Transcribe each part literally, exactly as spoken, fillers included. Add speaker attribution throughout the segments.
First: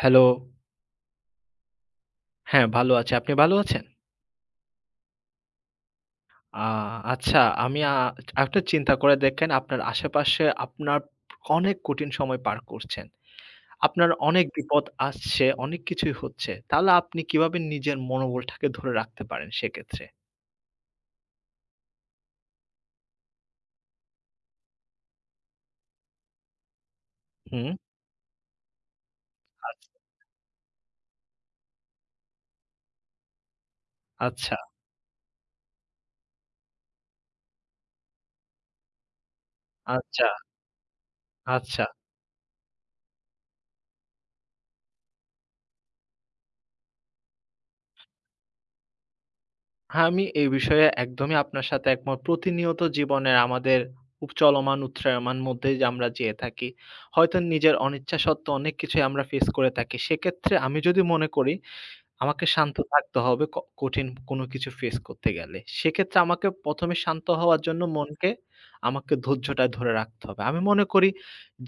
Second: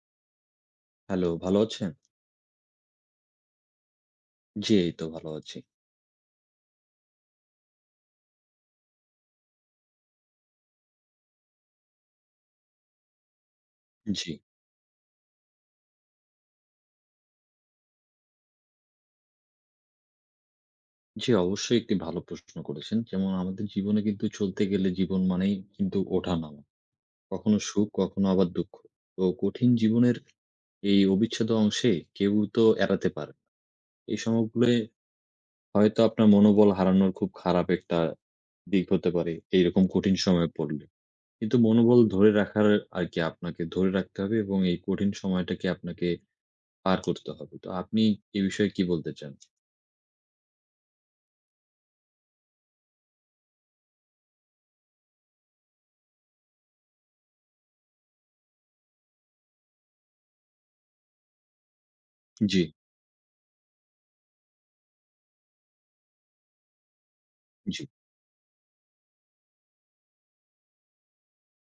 Speaker 1: Hello.
Speaker 2: Hello, ভালো আছেন?
Speaker 1: হ্যাঁ, ভালো আছি। আপনি ভালো আছেন?
Speaker 2: জি, এই তো ভালো আছি।
Speaker 1: আ আচ্ছা। আমি আ একটা চিন্তা করে দেখেন আপনার আশেপাশে আপনার অনেক কঠিন সময় পার করছেন। আপনার
Speaker 2: জি,
Speaker 1: অনেক বিপদ আসছে, অনেক কিছুই হচ্ছে। তাহলে আপনি কিভাবে নিজের মনোবলটাকে ধরে রাখতে পারেন সেক্ষেত্রে?
Speaker 2: জি, অবশ্যই একটি ভালো প্রশ্ন করেছেন। যেমন আমাদের জীবনে কিন্তু চলতে গেলে জীবন মানেই কিন্তু ওঠা-নামা। কখনো
Speaker 1: হুম?
Speaker 2: সুখ, কখনো আবার দুঃখ। তো কঠিন
Speaker 1: আচ্ছা,
Speaker 2: জীবনের এই অবিচ্ছেদ্য অংশে কেউ তো এড়াতে পারে না। এই
Speaker 1: আচ্ছা,
Speaker 2: সময়গুলোয় হয়তো আপনার মনোবল হারানোর খুব খারাপ একটা দিক হতে পারে, এইরকম কঠিন
Speaker 1: আচ্ছা,
Speaker 2: সময়ে পড়লে। কিন্তু
Speaker 1: আচ্ছা।
Speaker 2: মনোবল ধরে রাখার আরকি আপনাকে ধরে রাখতে হবে এবং এই কঠিন সময়টাকে আপনাকে পার করতে হবে। তো আপনি এ বিষয়ে কি বলতে চান?
Speaker 1: আমি এই বিষয়ে একদমই আপনার সাথে একমত। প্রতিনিয়ত জীবনের আমাদের খুব চলমান, উত্রায়মান মধ্যেই যে আমরা যেয়ে থাকি। হয়তো নিজের অনিচ্ছা সত্ত্বেও অনেক কিছুই আমরা ফেস করে থাকি। সেক্ষেত্রে আমি যদি মনে করি আমাকে
Speaker 2: জি।
Speaker 1: শান্ত থাকতে হবে ক কঠিন কোনো কিছু ফেস করতে গেলে। সেক্ষেত্রে আমাকে প্রথম এ শান্ত হওয়ার
Speaker 2: জি,
Speaker 1: জন্য মনকে আমাকে ধৈর্যটা ধরে রাখতে হবে। আমি মনে করি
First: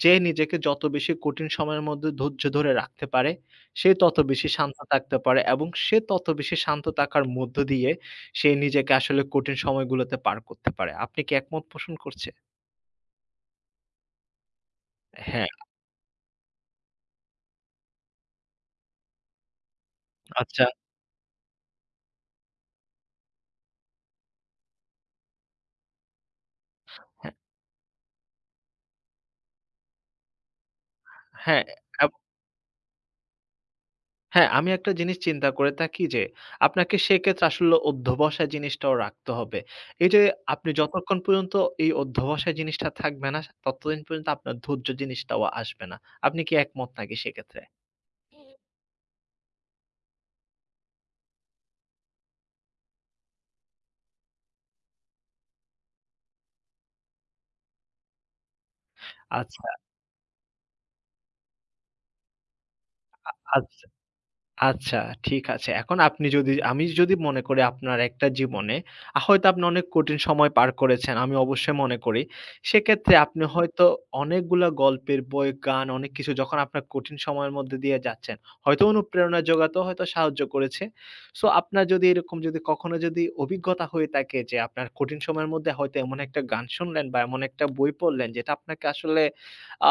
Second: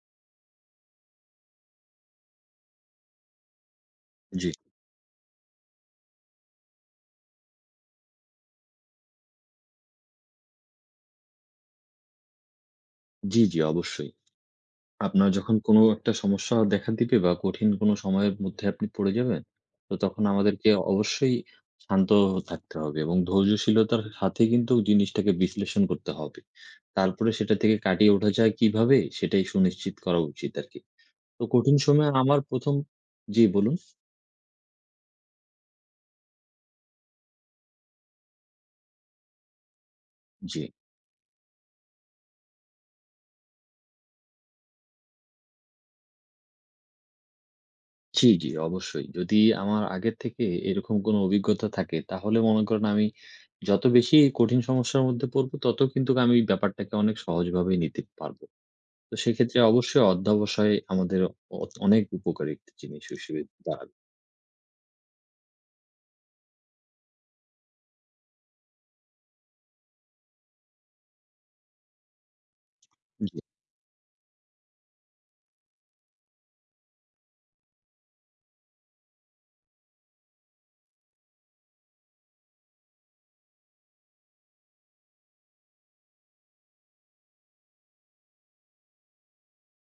Speaker 1: যে নিজেকে যত বেশি কঠিন সময়ের মধ্যে ধৈর্য ধরে রাখতে পারে, সে তত বেশি
Speaker 2: জি,
Speaker 1: শান্ত থাকতে পারে এবং সে তত বেশি শান্ত থাকার মধ্য দিয়ে সে নিজেকে আসলে কঠিন সময়গুলোতে পার করতে পারে। আপনি কি একমত পোষণ করছে?
Speaker 2: জি, জি, অবশ্যই। আপনার
Speaker 1: হ্যাঁ,
Speaker 2: যখন কোনো একটা সমস্যা দেখা দিবে বা কঠিন কোনো সময়ের মধ্যে আপনি পড়ে যাবেন, তো তখন
Speaker 1: আচ্ছা।
Speaker 2: আমাদেরকে অবশ্যই শান্ত থাকতে হবে এবং ধৈর্যশীলতার সাথে কিন্তু জিনিসটাকে বিশ্লেষণ করতে হবে। তারপরে
Speaker 1: হ্যাঁ,
Speaker 2: সেটা থেকে কাটিয়ে ওঠা যায় কিভাবে সেটাই সুনিশ্চিত করা উচিত আরকি। তো কঠিন
Speaker 1: হ্যাঁ।
Speaker 2: সময়ে আমার প্রথম জি, বলুন।
Speaker 1: হ্যাঁ, আমি একটা জিনিস চিন্তা করে থাকি যে, আপনাকে সেক্ষেত্রে আসলে অধ্যবসায় জিনিসটাও রাখতে হবে। এই যে
Speaker 2: জি।
Speaker 1: আপনি যতক্ষণ পর্যন্ত এই অধ্যবসায় জিনিসটা থাকবে না, ততদিন পর্যন্ত আপনার ধৈর্য জিনিসটাও আসবে না। আপনি কি একমত নাকি সেক্ষেত্রে?
Speaker 2: জি, জি, অবশ্যই। যদি আমার আগের থেকে এরকম কোনো অভিজ্ঞতা থাকে, তাহলে মনে করেন আমি যত বেশি কঠিন সমস্যার মধ্যে পড়বো, তত কিন্তু আমি ব্যাপারটাকে অনেক সহজভাবেই নিতে পারবো। তো সেক্ষেত্রে
Speaker 1: আচ্ছা,
Speaker 2: অবশ্যই অধ্যবসায় আমাদের অ অনেক উপকারী একটি জিনিস হিসেবে
Speaker 1: আচ্ছা।
Speaker 2: দাঁড়াবে।
Speaker 1: আচ্ছা, ঠিক আছে। এখন আপনি যদি আমি যদি মনে করি আপনার একটা জীবনে আ হয়তো আপনি অনেক কঠিন সময় পার করেছেন। আমি অবশ্যই মনে করি। সেক্ষেত্রে
Speaker 2: জি,
Speaker 1: আপনি হয়তো অনেকগুলা গল্পের বই, গান অনেক কিছু যখন আপনার কঠিন সময়ের মধ্যে দিয়ে যাচ্ছেন, হয়তো অনুপ্রেরণা জোগাতেও হয়তো সাহায্য করেছে। সো আপনার যদি এরকম যদি কখনো যদি অভিজ্ঞতা হয়ে থাকে যে আপনার কঠিন সময়ের মধ্যে হয়তো এমন একটা গান শুনলেন বা এমন একটা বই পড়লেন যেটা আপনাকে আসলে আ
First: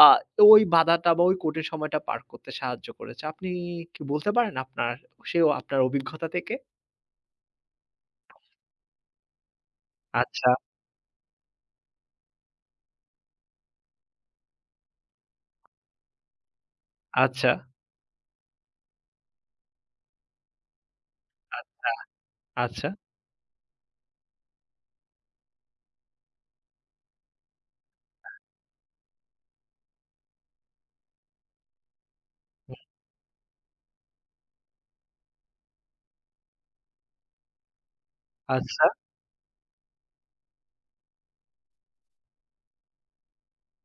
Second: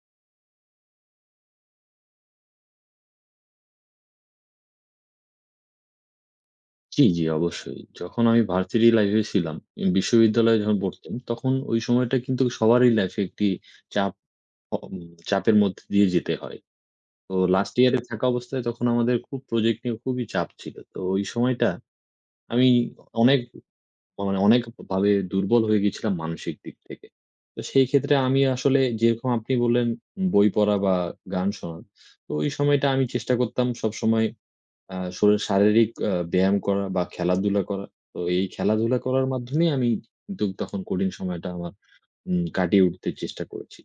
Speaker 1: ওই বাধাটা বা ওই কঠিন সময়টা পার করতে সাহায্য করেছে। আপনি কি বলতে পারেন আপনার সে আপনার অভিজ্ঞতা থেকে?
Speaker 2: জি, জি, অবশ্যই। যখন আমি ভার্সিটি লাইফ এ ছিলাম, উম
Speaker 1: আচ্ছা,
Speaker 2: বিশ্ববিদ্যালয়ে যখন পড়তাম, তখন ওই সময়টা কিন্তু সবারই লাইফে একটি চাপ অ উম চাপের মধ্যে দিয়ে যেতে হয়। তো
Speaker 1: আচ্ছা,
Speaker 2: লাস্ট ইয়ারে থাকা অবস্থায় তখন আমাদের খুব প্রজেক্ট নিয়ে খুবই চাপ ছিল। তো ওই সময়টা
Speaker 1: আ
Speaker 2: আমি
Speaker 1: আচ্ছা,
Speaker 2: অনেক মানে অনেকভাবে দুর্বল হয়ে গেছিলাম মানসিক দিক থেকে। তো সেই ক্ষেত্রে আমি আসলে যেরকম আপনি বললেন বই পড়া বা গান শোনা। তো ওই
Speaker 1: হুম,
Speaker 2: সময়টা আমি চেষ্টা করতাম সবসময় আ শরী শারীরিক আ ব্যায়াম করা বা খেলাধুলা করা। তো এই
Speaker 1: আচ্ছা,
Speaker 2: খেলাধুলা করার মাধ্যমেই আমি কিন্তু তখন কঠিন সময়টা আমার উম কাটিয়ে উঠতে চেষ্টা করেছি।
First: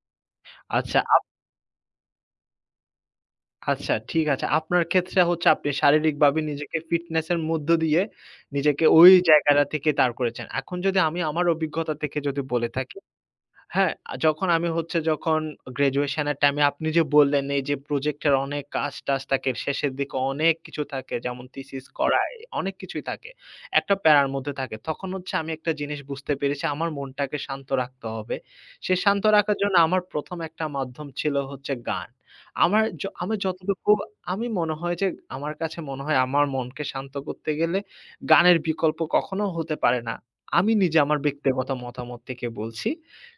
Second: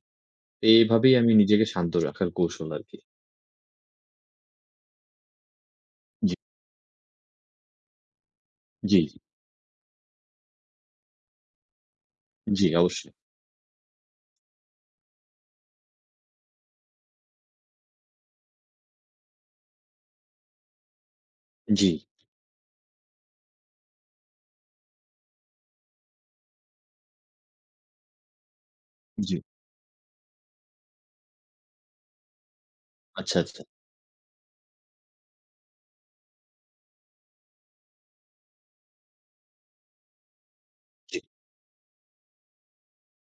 Speaker 2: তো
Speaker 1: আচ্ছা,
Speaker 2: এভাবেই
Speaker 1: আপ
Speaker 2: আমি নিজেকে শান্ত রাখার কৌশল আরকি।
Speaker 1: আচ্ছা, ঠিক আছে। আপনার ক্ষেত্রে হচ্ছে আপনি
Speaker 2: জি,
Speaker 1: শারীরিকভাবে নিজেকে ফিটনেস এর মধ্য দিয়ে নিজেকে
Speaker 2: জি,
Speaker 1: ওই
Speaker 2: জি,
Speaker 1: জায়গাটা থেকে দাঁড় করেছেন। এখন যদি আমি আমার অভিজ্ঞতা থেকে যদি
Speaker 2: জি
Speaker 1: বলে থাকি
Speaker 2: অবশ্যই।
Speaker 1: হ্যাঁ, আ যখন আমি হচ্ছে যখন গ্র্যাজুয়েশন এর টাইমে আপনি যে বললেন এই যে প্রজেক্টের অনেক কাজ-টাজ থাকে, শেষের দিকে অনেক কিছু থাকে যেমন থিসিস
Speaker 2: জি,
Speaker 1: করা এ অনেক কিছুই থাকে। একটা প্যারার মধ্যে থাকে। তখন হচ্ছে আমি একটা জিনিস বুঝতে পেরেছি আমার মনটাকে শান্ত রাখতে হবে। সে শান্ত
Speaker 2: জি।
Speaker 1: রাখার জন্য আমার প্রথম একটা মাধ্যম ছিল হচ্ছে গান। আমার য আমার
Speaker 2: আচ্ছা, আচ্ছা।
Speaker 1: যতটুকু আমি মনে হয় যে আমার কাছে মনে হয় আমার মনকে শান্ত করতে গেলে গানের বিকল্প কখনো হতে পারে না। আমি নিজে
Speaker 2: জি,
Speaker 1: আমার ব্যক্তিগত মতামত থেকে বলছি।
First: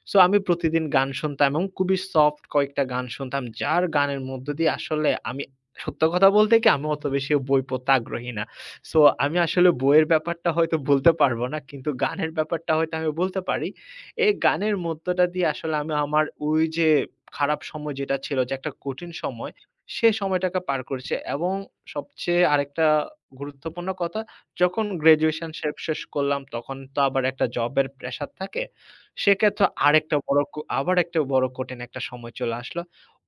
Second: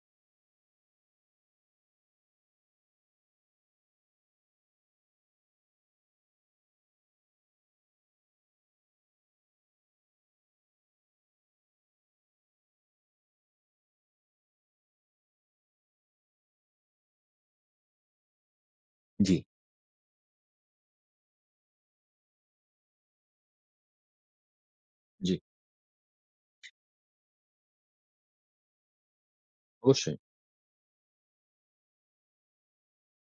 Speaker 1: সো আমি প্রতিদিন গান শুনতাম এবং খুবই সফট কয়েকটা গান শুনতাম। যার গানের মধ্য দিয়ে আসলে আমি সত্য কথা বলতে কি আমি অত বেশি বই পড়তে আগ্রহী না। সো আমি আসলে বইয়ের ব্যাপারটা হয়তো বলতে পারব না। কিন্তু গানের ব্যাপারটা হয়তো আমি বলতে পারি। এই গানের মধ্যটা দিয়ে আসলে আমি আমার ওই যে খারাপ সময় যেটা ছিল যে একটা কঠিন
Speaker 2: জি,
Speaker 1: সময়, সে সময়টাকে পার করেছি এবং সবচেয়ে আরেকটা গুরুত্বপূর্ণ কথা যখন
Speaker 2: জি।
Speaker 1: গ্র্যাজুয়েশন শে শেষ করলাম তখন তো আবার একটা জবের প্রেশার থাকে। সেক্ষেত্রে আরেকটা
Speaker 2: অবশ্যই।
Speaker 1: বড় ক আবার একটা বড় কঠিন একটা সময় চলে আসলো।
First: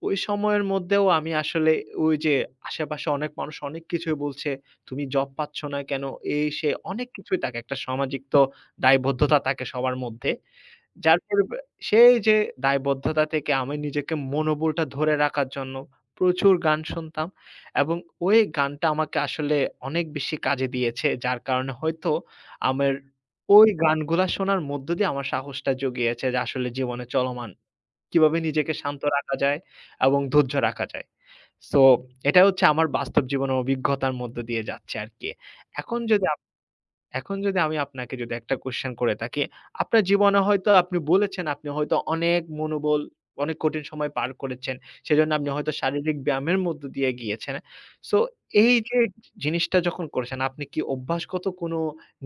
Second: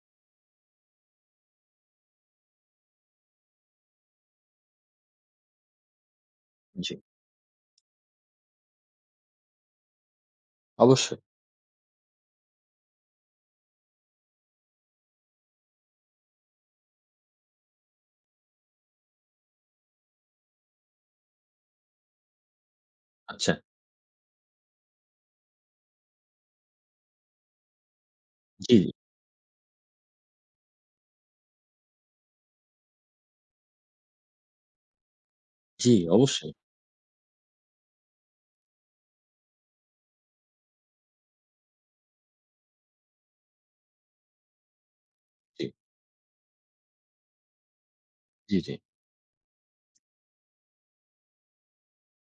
Speaker 1: ওই সময়ের মধ্যেও আমি আসলে ওই যে আশেপাশে অনেক মানুষ অনেক কিছুই বলছে, "তুমি জব পাচ্ছ না কেন?" এই সেই
Speaker 2: জি,
Speaker 1: অনেক কিছুই থাকে। একটা সামাজিক তো দায়বদ্ধতা থাকে সবার মধ্যে। যার
Speaker 2: অবশ্যই।
Speaker 1: পরি সেই যে দায়বদ্ধতা থেকে আমি নিজেকে মনোবলটা ধরে রাখার জন্য প্রচুর গান শুনতাম এবং ওই গানটা আমাকে আসলে অনেক বেশি কাজে দিয়েছে। যার কারণে হয়তো আমার
Speaker 2: আচ্ছা।
Speaker 1: ওই গানগুলা শোনার মধ্য দিয়ে আমার সাহসটা জুগিয়েছে যে আসলে জীবনে চলমান কিভাবে নিজেকে
Speaker 2: জি,
Speaker 1: শান্ত রাখা যায় এবং ধৈর্য রাখা যায়। সো এটা হচ্ছে আমার বাস্তব জীবনের অভিজ্ঞতার মধ্য দিয়ে যাচ্ছে আরকি।
Speaker 2: জি,
Speaker 1: এখন যদি
Speaker 2: অবশ্যই।
Speaker 1: এখন যদি আমি আপনাকে যদি একটা কোয়েশ্চেন করে থাকি, আপনার জীবনে হয়তো আপনি বলেছেন আপনি হয়তো অনেক মনোবল, অনেক কঠিন সময় পার করেছেন। সেজন্য আপনি
Speaker 2: জি,
Speaker 1: হয়তো শারীরিক ব্যায়ামের মধ্য দিয়ে গিয়েছেন। সো
Speaker 2: জি, জি।
Speaker 1: এই যে জিনিসটা যখন করেছেন, আপনি কি অভ্যাসগত কোনো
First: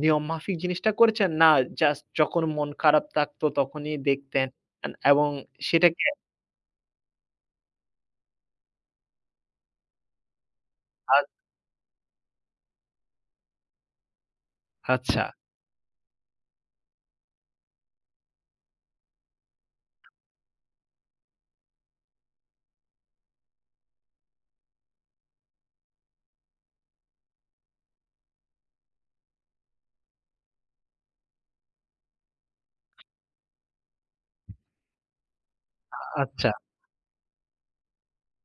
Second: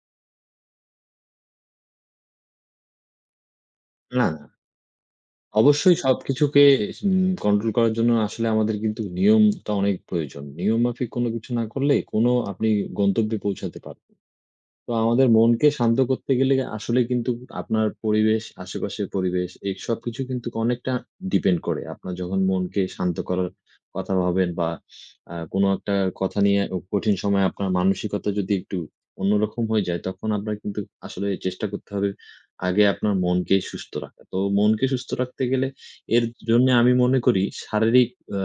Speaker 1: নিয়ম মাফিক জিনিসটা করেছেন? না জাস্ট যখন মন খারাপ থাকতো তখনই
Speaker 2: না, না।
Speaker 1: দেখতেন এন এবং
Speaker 2: অবশ্যই
Speaker 1: সেটাকে
Speaker 2: সবকিছুকে উম কন্ট্রোল করার জন্য আসলে আমাদের কিন্তু নিয়মটা অনেক প্রয়োজন। নিয়ম মাফিক
Speaker 1: আ
Speaker 2: কোনো কিছু না করলে কোনো আপনি গন্তব্যে পৌঁছাতে পারবেন না। তো
Speaker 1: আচ্ছা,
Speaker 2: আমাদের মনকে শান্ত করতে গেলে আসলে কিন্তু আপনার পরিবেশ, আশেপাশের পরিবেশ এই সবকিছু কিন্তু অনেকটা ডিপেন্ড করে। আপনার যখন মনকে শান্ত করার কথা ভাবেন বা আ কোনো একটা কথা নিয়ে ও কঠিন সময়ে আপনার মানসিকতা যদি একটু অন্যরকম হয়ে যায়, তখন আপনার কিন্তু আসলে চেষ্টা করতে হবে আগে আপনার মনকে সুস্থ রাখা। তো মনকে সুস্থ রাখতে গেলে এর
Speaker 1: আচ্ছা,
Speaker 2: জন্যে আমি মনে করি শারীরিক আ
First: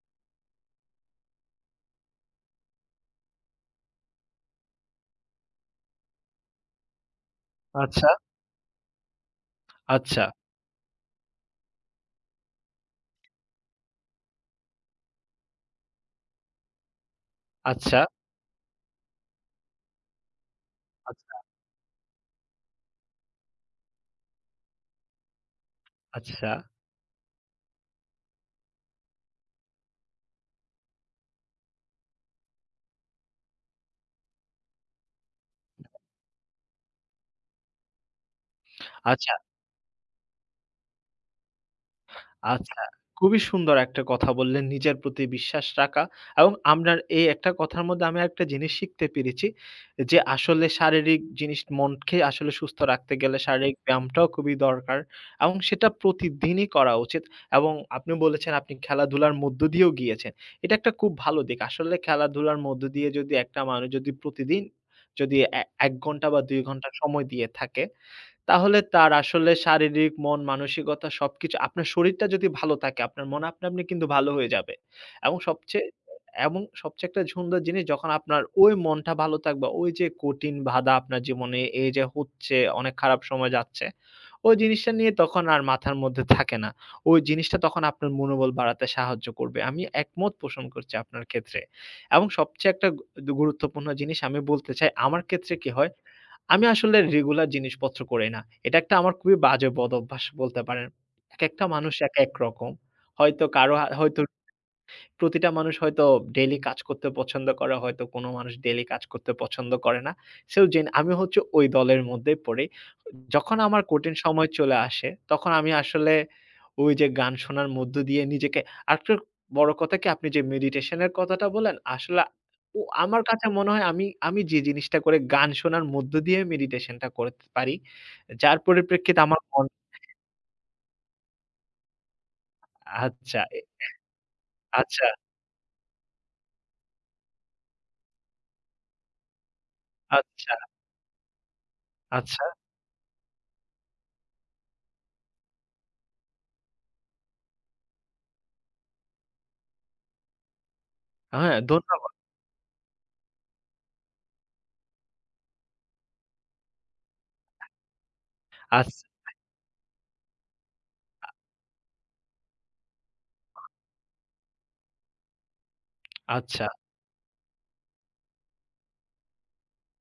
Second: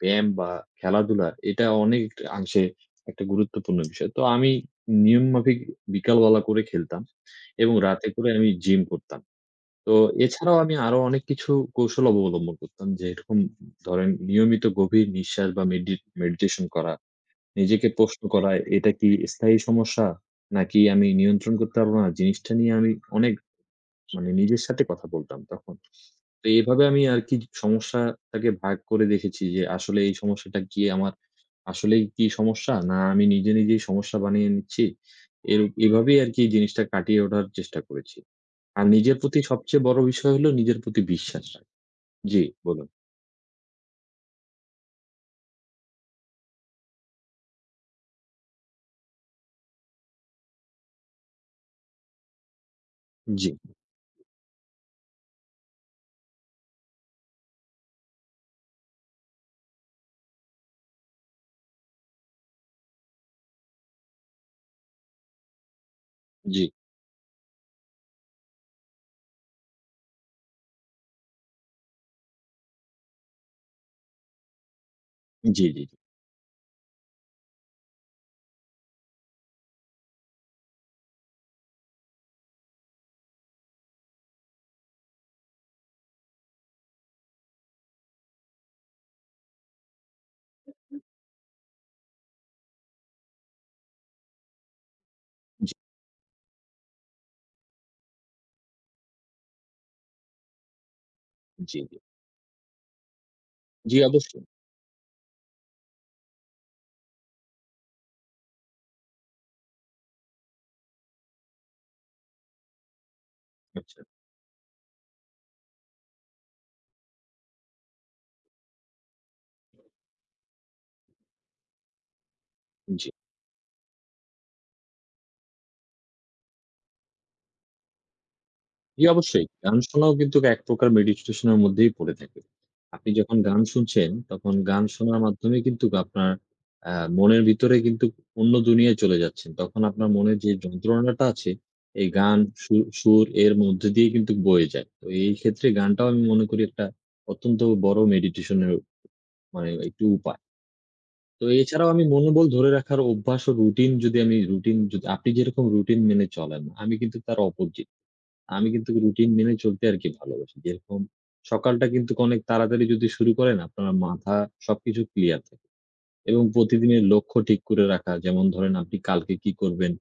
Speaker 2: ব্যায়াম বা খেলাধুলা এটা অনেক অংশে একটা গুরুত্বপূর্ণ বিষয়। তো আমি নিয়মমাফিক বিকালবেলা করে খেলতাম এবং
Speaker 1: আচ্ছা,
Speaker 2: রাতে করে আমি জিম করতাম।
Speaker 1: আচ্ছা,
Speaker 2: তো
Speaker 1: আচ্ছা,
Speaker 2: এছাড়াও আমি আরো অনেক কিছু কৌশল অবলম্বন করতাম। যেরকম ধরেন নিয়মিত গভীর নিঃশ্বাস বা মেডি মেডিটেশন করা, নিজেকে
Speaker 1: আচ্ছা,
Speaker 2: প্রশ্ন করা, এটা কি স্থায়ী সমস্যা? নাকি আমি নিয়ন্ত্রণ করতে পারব না? জিনিসটা নিয়ে আমি অনেক মানে নিজের সাথে কথা বলতাম তখন। তো
Speaker 1: আচ্ছা,
Speaker 2: এভাবে আমি আরকি সমস্যাটাকে ভাগ করে দেখেছি যে আসলে এই সমস্যাটা কি আমার আসলেই কি সমস্যা? না আমি নিজে, নিজেই সমস্যা বানিয়ে নিচ্ছি। এর এভাবেই আরকি জিনিসটা কাটিয়ে ওঠার চেষ্টা করেছি। আর নিজের
Speaker 1: আচ্ছা।
Speaker 2: প্রতি সবচেয়ে বড় বিষয় হলো নিজের প্রতি বিশ্বাস রাখা। জি,
Speaker 1: আচ্ছা,
Speaker 2: বলুন।
Speaker 1: খুবই সুন্দর একটা কথা বললেন, নিজের প্রতি বিশ্বাস রাখা এবং আপনার এই একটা কথার মধ্যে আমি একটা জিনিস শিখতে পেরেছি যে, আসলে শারীরিক জিনিস মনকে আসলে সুস্থ রাখতে গেলে
Speaker 2: জি,
Speaker 1: শারীরিক ব্যায়ামটাও খুবই দরকার এবং সেটা প্রতিদিনই করা উচিত এবং আপনি বলেছেন আপনি খেলাধুলার মধ্য দিয়েও গিয়েছেন। এটা একটা খুব ভালো দিক। আসলে খেলাধুলার মধ্য দিয়ে যদি একটা মানুষ যদি প্রতিদিন যদি এ এক ঘন্টা বা দুই
Speaker 2: জি,
Speaker 1: ঘন্টা সময় দিয়ে থাকে তাহলে তার আসলে শারীরিক, মন, মানসিকতা সবকিছু আপনার শরীরটা যদি ভালো থাকে, আপনার মন আপনা আপনি কিন্তু ভালো হয়ে যাবে। এবং
Speaker 2: জি, জি,
Speaker 1: সবচেয়ে
Speaker 2: জি,
Speaker 1: এবং সবচেয়ে একটা সুন্দর জিনিস যখন আপনার ওই মনটা ভালো থাকবে, ওই যে কঠিন বাধা আপনার জীবনে এই যে হচ্ছে, অনেক খারাপ সময় যাচ্ছে, ওই জিনিসটা নিয়ে তখন আর মাথার মধ্যে থাকে না। ওই জিনিসটা তখন আপনার মনোবল বাড়াতে সাহায্য করবে। আমি একমত পোষণ করছি আপনার ক্ষেত্রে। এবং সবচেয়ে একটা গু গুরুত্বপূর্ণ জিনিস আমি বলতে চাই, আমার ক্ষেত্রে কি
Speaker 2: জি,
Speaker 1: হয় আমি আসলে রেগুলার জিনিসপত্র করি না। এটা একটা আমার খুবই বাজে বদঅভ্যাস বলতে পারেন। একেকটা
Speaker 2: জি,
Speaker 1: মানুষ
Speaker 2: জি,
Speaker 1: একেক রকম। হয়তো কারো হা
Speaker 2: জি,
Speaker 1: হয়তো
Speaker 2: অবশ্যই।
Speaker 1: প্রতিটা মানুষ হয়তো ডেইলি কাজ করতে পছন্দ করে, হয়তো কোনো মানুষ ডেইলি কাজ করতে পছন্দ করে না। সো জেন আমি হচ্ছে ওই দলের মধ্যেই পড়ি। যখন আমার
Speaker 2: আচ্ছা,
Speaker 1: কঠিন সময় চলে আসে, তখন আমি আসলে ওই যে গান শোনার মধ্য দিয়ে নিজেকে আরেকটা বড় কথা কি আপনি যে মেডিটেশন এর কথাটা বললেন, আসলে ও
Speaker 2: জি।
Speaker 1: আমার কাছে মনে হয় আমি আমি যে জিনিসটা করে গান শোনার মধ্য দিয়ে মেডিটেশনটা করতে পারি। যার
Speaker 2: জি,
Speaker 1: পরিপ্রেক্ষিতে আমার
Speaker 2: অবশ্যই।
Speaker 1: মন
Speaker 2: গান শোনাও কিন্তু এক প্রকার মেডিটেশন এর মধ্যেই পড়ে থাকে। আপনি যখন
Speaker 1: আচ্ছা, এ
Speaker 2: গান শুনছেন, তখন গান
Speaker 1: আচ্ছা,
Speaker 2: শোনার মাধ্যমে কিন্তু আপনার আ মনের ভিতরে কিন্তু অন্য দুনিয়ায় চলে যাচ্ছেন। তখন আপনার মনে যে
Speaker 1: আচ্ছা,
Speaker 2: যন্ত্রণাটা আছে, এই গান,
Speaker 1: আচ্ছা।
Speaker 2: সু সুর এর মধ্যে দিয়ে কিন্তু বয়ে যায়। তো এই ক্ষেত্রে গানটাও আমি মনে করি একটা অত্যন্ত বড় মেডিটেশন এর মানে একটি উপায়। তো
Speaker 1: হ্যাঁ,
Speaker 2: এছাড়াও আমি
Speaker 1: ধন্যবাদ।
Speaker 2: মনোবল ধরে রাখার অভ্যাস ও রুটিন যদি আমি রুটিন যদি আপনি যেরকম রুটিন মেনে চলেন, আমি কিন্তু তার অপোজিট। আমি কিন্তু
Speaker 1: আছ
Speaker 2: রুটিন মেনে চলতে আরকি ভালোবাসি। যেরকম সকালটা কিন্তু অনেক তাড়াতাড়ি যদি শুরু করেন আপনার মাথা সবকিছু ক্লিয়ার থাকে এবং
Speaker 1: আচ্ছা।
Speaker 2: প্রতিদিনের লক্ষ্য ঠিক করে রাখা যেমন ধরেন আপনি কালকে কি করবেন?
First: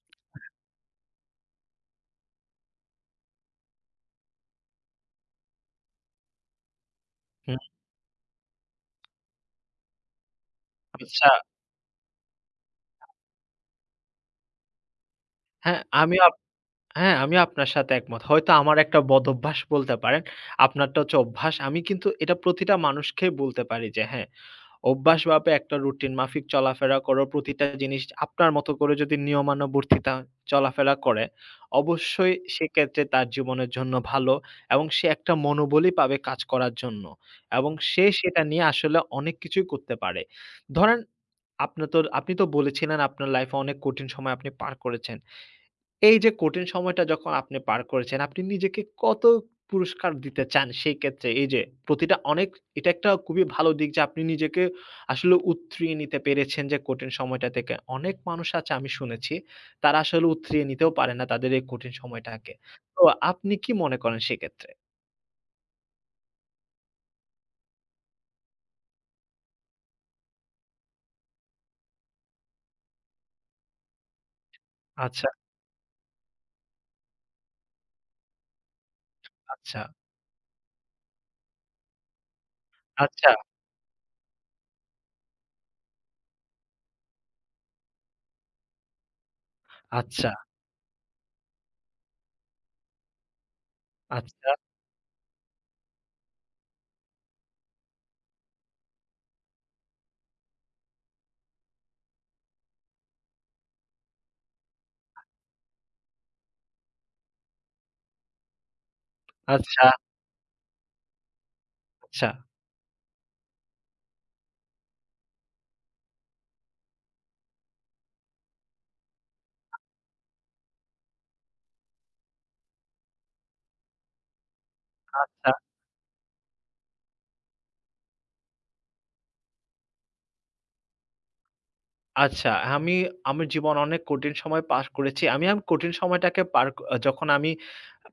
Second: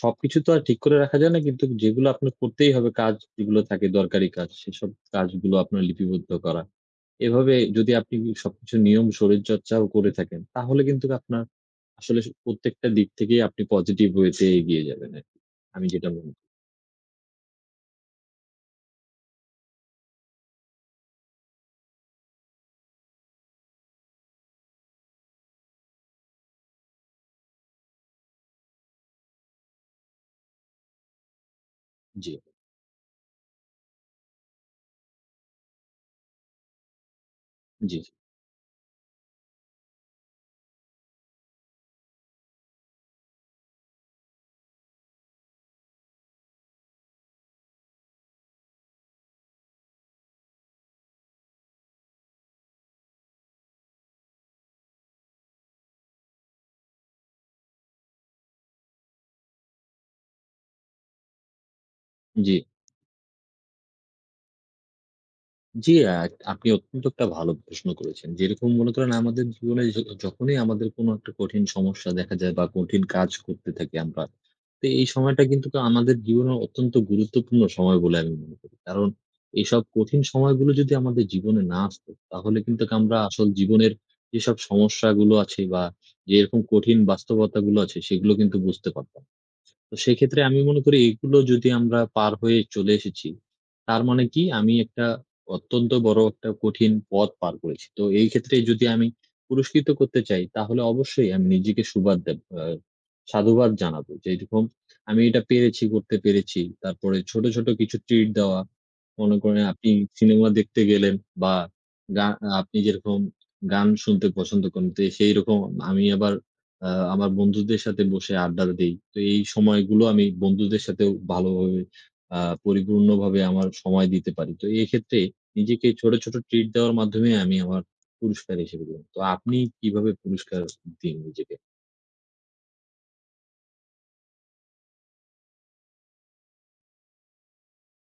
Speaker 2: সবকিছু তো আর ঠিক করে রাখা যায় না কিন্তু যেগুলো আপনার করতেই হবে কাজ যেগুলো থাকে দরকারি কাজ সেসব কাজগুলো আপনার লিপিবদ্ধ করা। এভাবে
Speaker 1: হুম,
Speaker 2: যদি আপনি সবকিছু নিয়ম শরীরচর্চাও করে থাকেন তাহলে কিন্তু
Speaker 1: আচ্ছা।
Speaker 2: আপনার আসলে প্রত্যেকটা দিক থেকেই আপনি পজিটিভ ওয়েতে এগিয়ে যাবেন আরকি।
Speaker 1: হ্যাঁ,
Speaker 2: আমি যেটা
Speaker 1: আমিও
Speaker 2: মনে
Speaker 1: আপ
Speaker 2: করি।
Speaker 1: হ্যাঁ, আমিও আপনার সাথে একমত। হয়তো আমার একটা বদভ্যাস বলতে পারেন। আপনারটা হচ্ছে অভ্যাস। আমি কিন্তু এটা প্রতিটা মানুষকে বলতে পারি যে হ্যাঁ, অভ্যাসভাবে একটা রুটিন মাফিক চলাফেরা করো। প্রতিটা জিনিস আপনার মতো করে যদি নিয়মানুবর্তিতা চলাফেরা করে,
Speaker 2: জি,
Speaker 1: অবশ্যই সেক্ষেত্রে তার জীবনের জন্য ভালো এবং সে একটা মনোবলই পাবে কাজ করার জন্য। এবং
Speaker 2: জি,
Speaker 1: সে সেটা নিয়ে আসলে অনেক কিছুই করতে পারে। ধরেন, আপনি তো আপনি তো বলেছিলেন আপনার লাইফে অনেক কঠিন সময় আপনি পার করেছেন। এই যে কঠিন সময়টা যখন আপনি পার করেছেন, আপনি নিজেকে কত পুরস্কার দিতে চান সেই ক্ষেত্রে? এই যে প্রতিটা অনেক এটা একটা খুবই ভালো দিক যে আপনি নিজেকে আসলে উতরিয়ে নিতে পেরেছেন যে কঠিন সময়টা থেকে। অনেক মানুষ আছে আমি শুনেছি, তারা আসলে উতরিয়ে নিতেও পারে না তাদের এই কঠিন সময়টাকে।
Speaker 2: জি।
Speaker 1: তো আপনি কি মনে করেন সেক্ষেত্রে?
Speaker 2: জি, আ আপনি অত্যন্ত একটা ভালো প্রশ্ন করেছেন। যেরকম মনে করেন আমাদের জীবনে য যখনই আমাদের কোনো একটা কঠিন সমস্যা দেখা যায় বা কঠিন কাজ করতে থাকি আমরা, তো এই
Speaker 1: আচ্ছা,
Speaker 2: সময়টা কিন্তু কা- আমাদের জীবনের অত্যন্ত গুরুত্বপূর্ণ সময় বলে আমি মনে করি। কারণ
Speaker 1: আচ্ছা,
Speaker 2: এইসব কঠিন সময়গুলো যদি আমাদের জীবনে না আসতো, তাহলে কিন্তু আমরা
Speaker 1: আচ্ছা,
Speaker 2: আসল জীবনের যেসব সমস্যাগুলো আছে বা যেরকম কঠিন বাস্তবতাগুলো আছে, সেগুলো কিন্তু বুঝতে পারতাম না। তো
Speaker 1: আচ্ছা,
Speaker 2: সেক্ষেত্রে আমি মনে করি এগুলো যদি আমরা পার হয়ে চলে এসেছি, তার মানে কি
Speaker 1: আচ্ছা,
Speaker 2: আমি একটা অত্যন্ত বড় একটা কঠিন পথ পার করেছি। তো এই ক্ষেত্রে যদি আমি পুরস্কৃত করতে চাই তাহলে অবশ্যই আমি নিজেকে সুবাদ দেব আ সাধুবাদ জানাবো। যেরকম আমি এটা পেরেছি, করতে পেরেছি। তারপরে ছোট, ছোট কিছু ট্রিট দেওয়া। মনে করেন
Speaker 1: আচ্ছা,
Speaker 2: আপনি সিনেমা দেখতে গেলেন বা গা
Speaker 1: আচ্ছা,
Speaker 2: আপনি যেরকম গান শুনতে পছন্দ করেন, তো সেইরকম আমি আবার আ আমার বন্ধুদের সাথে বসে আড্ডা দেই। তো এই সময়গুলো আমি বন্ধুদের সাথেও ভালোভাবে আ পরিপূর্ণভাবে আমার সময় দিতে পারি। তো এক্ষেত্রে
Speaker 1: আচ্ছা,
Speaker 2: নিজেকে ছোট, ছোট ট্রিট দেওয়ার মাধ্যমে আমি আমার পুরস্কার হিসেবে দিলাম। তো আপনি কিভাবে পুরস্কার দিন নিজেকে?
Speaker 1: আচ্ছা। আমি আমার জীবনে অনেক কঠিন সময় পাস করেছি। আমি আম কঠিন সময়টাকে পার ক যখন আমি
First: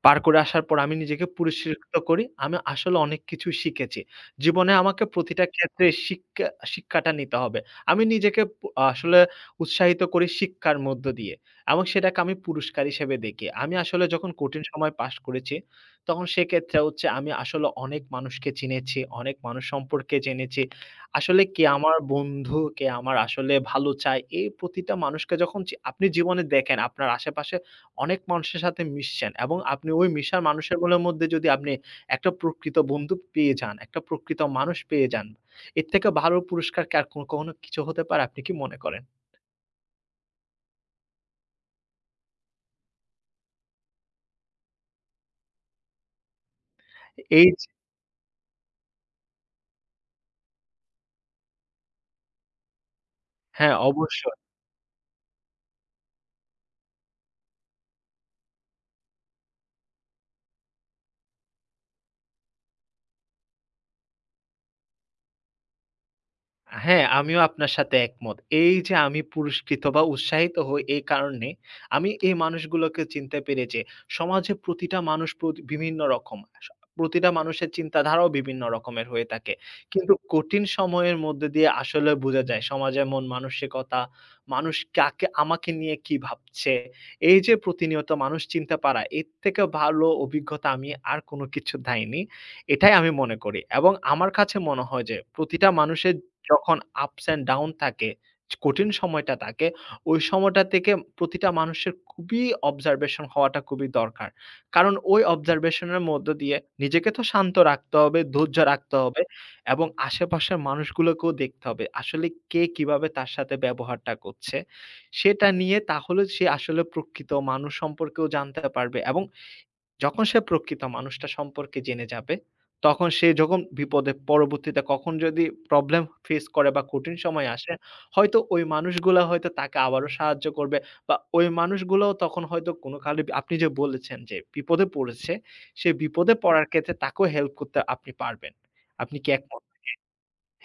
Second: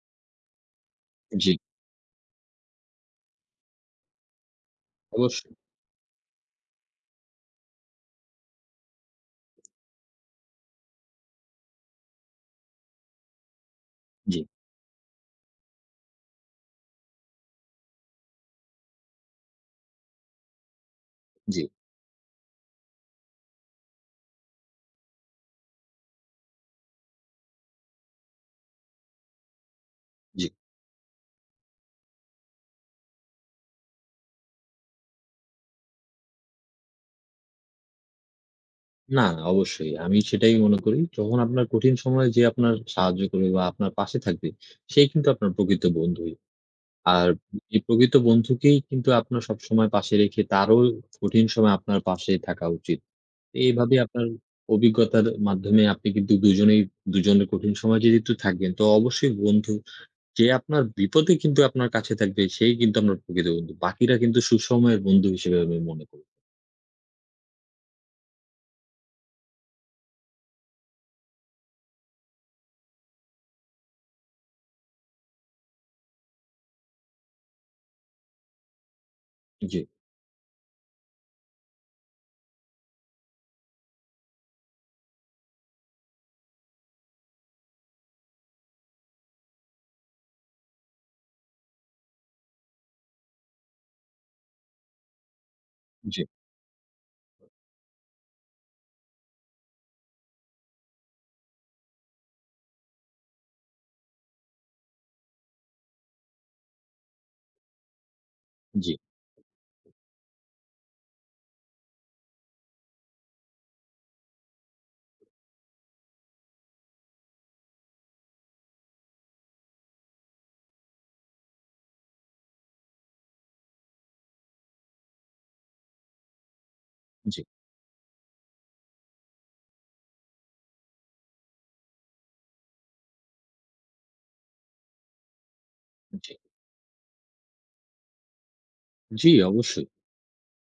Speaker 1: পার করে আসার পর আমি নিজেকে
Speaker 2: জি।
Speaker 1: পুরস্কৃত করি। আমি আসলে অনেক কিছু শিখেছি। জীবনে আমাকে প্রতিটা
Speaker 2: অবশ্যই।
Speaker 1: ক্ষেত্রে শিক্ষা শিক্ষাটা নিতে হবে। আমি নিজেকে পু আসলে উৎসাহিত করি শিক্ষার মধ্য দিয়ে এবং সেটাকে আমি পুরস্কার হিসেবে দেখি। আমি আসলে যখন
Speaker 2: জি,
Speaker 1: কঠিন সময় পাস করেছি, তখন সেক্ষেত্রে হচ্ছে আমি আসলে অনেক মানুষকে চিনেছি, অনেক মানুষ সম্পর্কে জেনেছি। আসলে কে
Speaker 2: জি,
Speaker 1: আমার বন্ধু, কে আমার আসলে ভালো চায়, এই প্রতিটা মানুষকে যখন চি আপনি জীবনে দেখেন, আপনার আশেপাশে অনেক মানুষের সাথে মিশছেন এবং আপনি ওই মিশার
Speaker 2: জি।
Speaker 1: মানুষেরগুলোর মধ্যে যদি আপনি একটা প্রকৃত বন্ধু পেয়ে যান, একটা প্রকৃত মানুষ পেয়ে যান, এর থেকে ভালো পুরস্কার কি আর কোনো- কখনো কিছু হতে পারে? আপনি কি মনে করেন?
Speaker 2: না, অবশ্যই। আমি সেটাই মনে করি। যখন আপনার কঠিন সময়ে যে আপনার সাহায্য করবে বা আপনার পাশে থাকবে, সেই কিন্তু আপনার প্রকৃত বন্ধুই। আর
Speaker 1: এই যে
Speaker 2: এই প্রকৃত বন্ধুকেই কিন্তু আপনার সবসময় পাশে রেখে তারও কঠিন সময়ে আপনার পাশে থাকা উচিত।
Speaker 1: হ্যাঁ,
Speaker 2: এইভাবেই আপনার
Speaker 1: অবশ্যই।
Speaker 2: অভিজ্ঞতার মাধ্যমে আপনি কিন্তু দুজনেই দুজনের কঠিন সময়ে যদি একটু থাকবেন, তো অবশ্যই বন্ধু যে আপনার বিপদে কিন্তু আপনার কাছে থাকবে, সেই কিন্তু আপনার প্রকৃত বন্ধু। বাকিরা কিন্তু সুসময়ের বন্ধু হিসেবে আমি মনে করি।
Speaker 1: হ্যাঁ, আমিও আপনার সাথে একমত। এই যে আমি পুরস্কৃত বা উৎসাহিত হই এই কারণে, আমি এই মানুষগুলোকে চিনতে পেরে যে সমাজে প্রতিটা মানুষ প্রতি বিভিন্ন রকম। স প্রতিটা মানুষের চিন্তাধারাও বিভিন্ন রকমের হয়ে থাকে।
Speaker 2: জি,
Speaker 1: কিন্তু কঠিন সময়ের মধ্যে দিয়ে আসলে বোঝা যায় সমাজের মন মানসিকতা, মানুষ কাকে আমাকে নিয়ে কি ভাবছে। এই যে প্রতিনিয়ত মানুষ চিনতে পারা, এর থেকে ভালো অভিজ্ঞতা আমি আর কোনো কিছু দেয়নি। এটাই আমি মনে করি। এবং আমার কাছে মনে হয় যে প্রতিটা মানুষের
Speaker 2: জি,
Speaker 1: যখন ups and down থাকে, কঠিন সময়টা থাকে, ওই সময়টা থেকে প্রতিটা মানুষের খুবই observation হওয়াটা খুবই দরকার। কারণ ওই observation এর মধ্য দিয়ে নিজেকে তো শান্ত রাখতে হবে, ধৈর্য
Speaker 2: জি,
Speaker 1: রাখতে হবে এবং আশেপাশের মানুষগুলোকেও দেখতে হবে। আসলে কে কিভাবে তার সাথে ব্যবহারটা করছে, সেটা নিয়ে তাহলে সে আসলে প্রকৃত মানুষ সম্পর্কেও জানতে পারবে এবং যখন সে প্রকৃত মানুষটা সম্পর্কে জেনে যাবে, তখন সে যখন বিপদে পরবর্তীতে কখন যদি প্রবলেম ফেস করে বা কঠিন
Speaker 2: জি,
Speaker 1: সময় আসে, হয়তো ওই মানুষগুলা হয়তো তাকে আবারও সাহায্য করবে বা ওই মানুষগুলোও তখন হয়তো কোনো কালে আপনি যে বলেছেন যে বিপদে পড়েছে, সে বিপদে
Speaker 2: জি,
Speaker 1: পড়ার ক্ষেত্রে তাকেও হেল্প করতে আপনি পারবেন। আপনি কি
Speaker 2: জি,
Speaker 1: একমত?
Speaker 2: অবশ্যই।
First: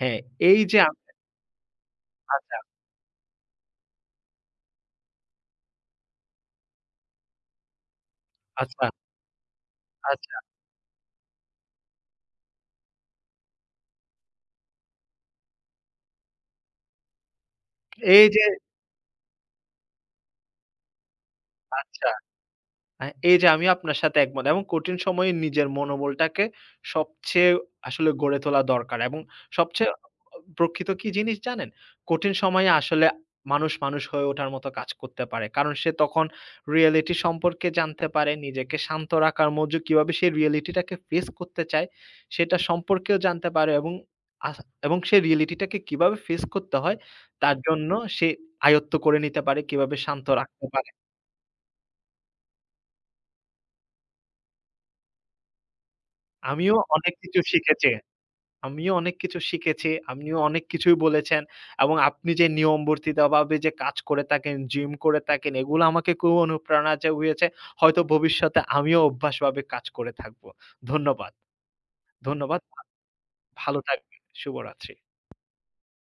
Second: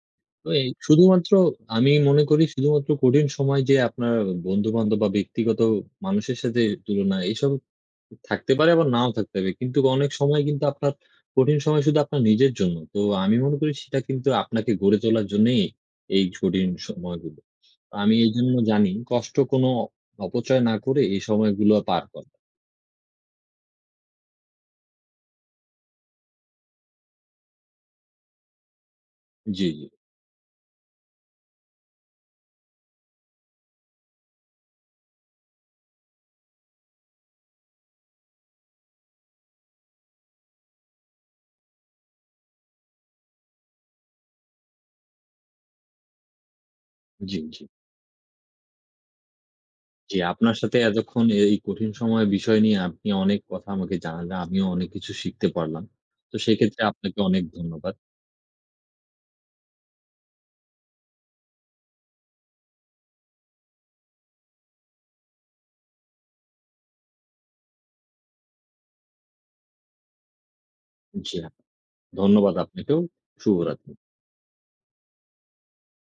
Speaker 1: হ্যাঁ,
Speaker 2: তো
Speaker 1: এই
Speaker 2: এই
Speaker 1: যে আ
Speaker 2: শুধুমাত্র আমি মনে করি
Speaker 1: আচ্ছা,
Speaker 2: শুধুমাত্র কঠিন সময় যে আপনার বন্ধু-বান্ধব বা ব্যক্তিগত মানুষের সাথে তুলনা এসব থাকতে পারে
Speaker 1: আচ্ছা,
Speaker 2: আবার নাও থাকতে পারে। কিন্তু অনেক
Speaker 1: আচ্ছা।
Speaker 2: সময় কিন্তু আপনার কঠিন সময় শুধু আপনার নিজের জন্য। তো আমি মনে করি সেটা কিন্তু আপনাকে গড়ে তোলার জন্যেই এই কঠিন সময়গুলো। আমি
Speaker 1: এই যে
Speaker 2: এজন্য জানি কষ্ট কোনো অপচয় না করে এই সময়গুলো পার
Speaker 1: আচ্ছা।
Speaker 2: করা।
Speaker 1: আ এই যে আমিও আপনার সাথে একমত এবং কঠিন সময়ে নিজের মনোবলটাকে সবচেয়ে আসলে গড়ে তোলা দরকার এবং
Speaker 2: জি, জি,
Speaker 1: সবচেয়ে প্রকৃত কি জিনিস জানেন? কঠিন সময়ে আসলে মানুষ, মানুষ হয়ে ওঠার মতো কাজ করতে পারে। কারণ সে তখন রিয়েলিটি সম্পর্কে জানতে পারে, নিজেকে শান্ত রাখার মধ্যে কিভাবে সে রিয়েলিটিটাকে ফেস করতে চায়, সেটা সম্পর্কেও জানতে পারে এবং আস এবং সে রিয়েলিটিটাকে কিভাবে ফেস করতে হয়,
Speaker 2: জি,
Speaker 1: তার
Speaker 2: জি।
Speaker 1: জন্য সে আয়ত্ত করে নিতে পারে, কিভাবে
Speaker 2: জি,
Speaker 1: শান্ত
Speaker 2: আপনার
Speaker 1: রাখতে
Speaker 2: সাথে
Speaker 1: পারে।
Speaker 2: এতক্ষণ এই কঠিন সময়ের বিষয় নিয়ে আপনি অনেক কথা আমাকে জানালেন। আমিও অনেক কিছু শিখতে পারলাম। তো
Speaker 1: আমিও
Speaker 2: সেক্ষেত্রে
Speaker 1: অনেক
Speaker 2: আপনাকে
Speaker 1: কিছু
Speaker 2: অনেক
Speaker 1: শিখেছি।
Speaker 2: ধন্যবাদ।
Speaker 1: আমিও অনেক কিছু শিখেছি। আপনিও অনেক কিছুই বলেছেন এবং আপনি যে নিয়মবর্তিতাভাবে যে কাজ করে থাকেন, জিম করে থাকেন, এগুলো আমাকে খুব অনুপ্রেরণা জুগিয়েছে। হয়তো ভবিষ্যতে আমিও অভ্যাসভাবে কাজ করে থাকব। ধন্যবাদ।
Speaker 2: জি, হ্যাঁ, ধন্যবাদ
Speaker 1: ধন্যবাদ।
Speaker 2: আপনাকেও।
Speaker 1: ভালো
Speaker 2: শুভরাত্রি।
Speaker 1: থাকবেন। শুভরাত্রি।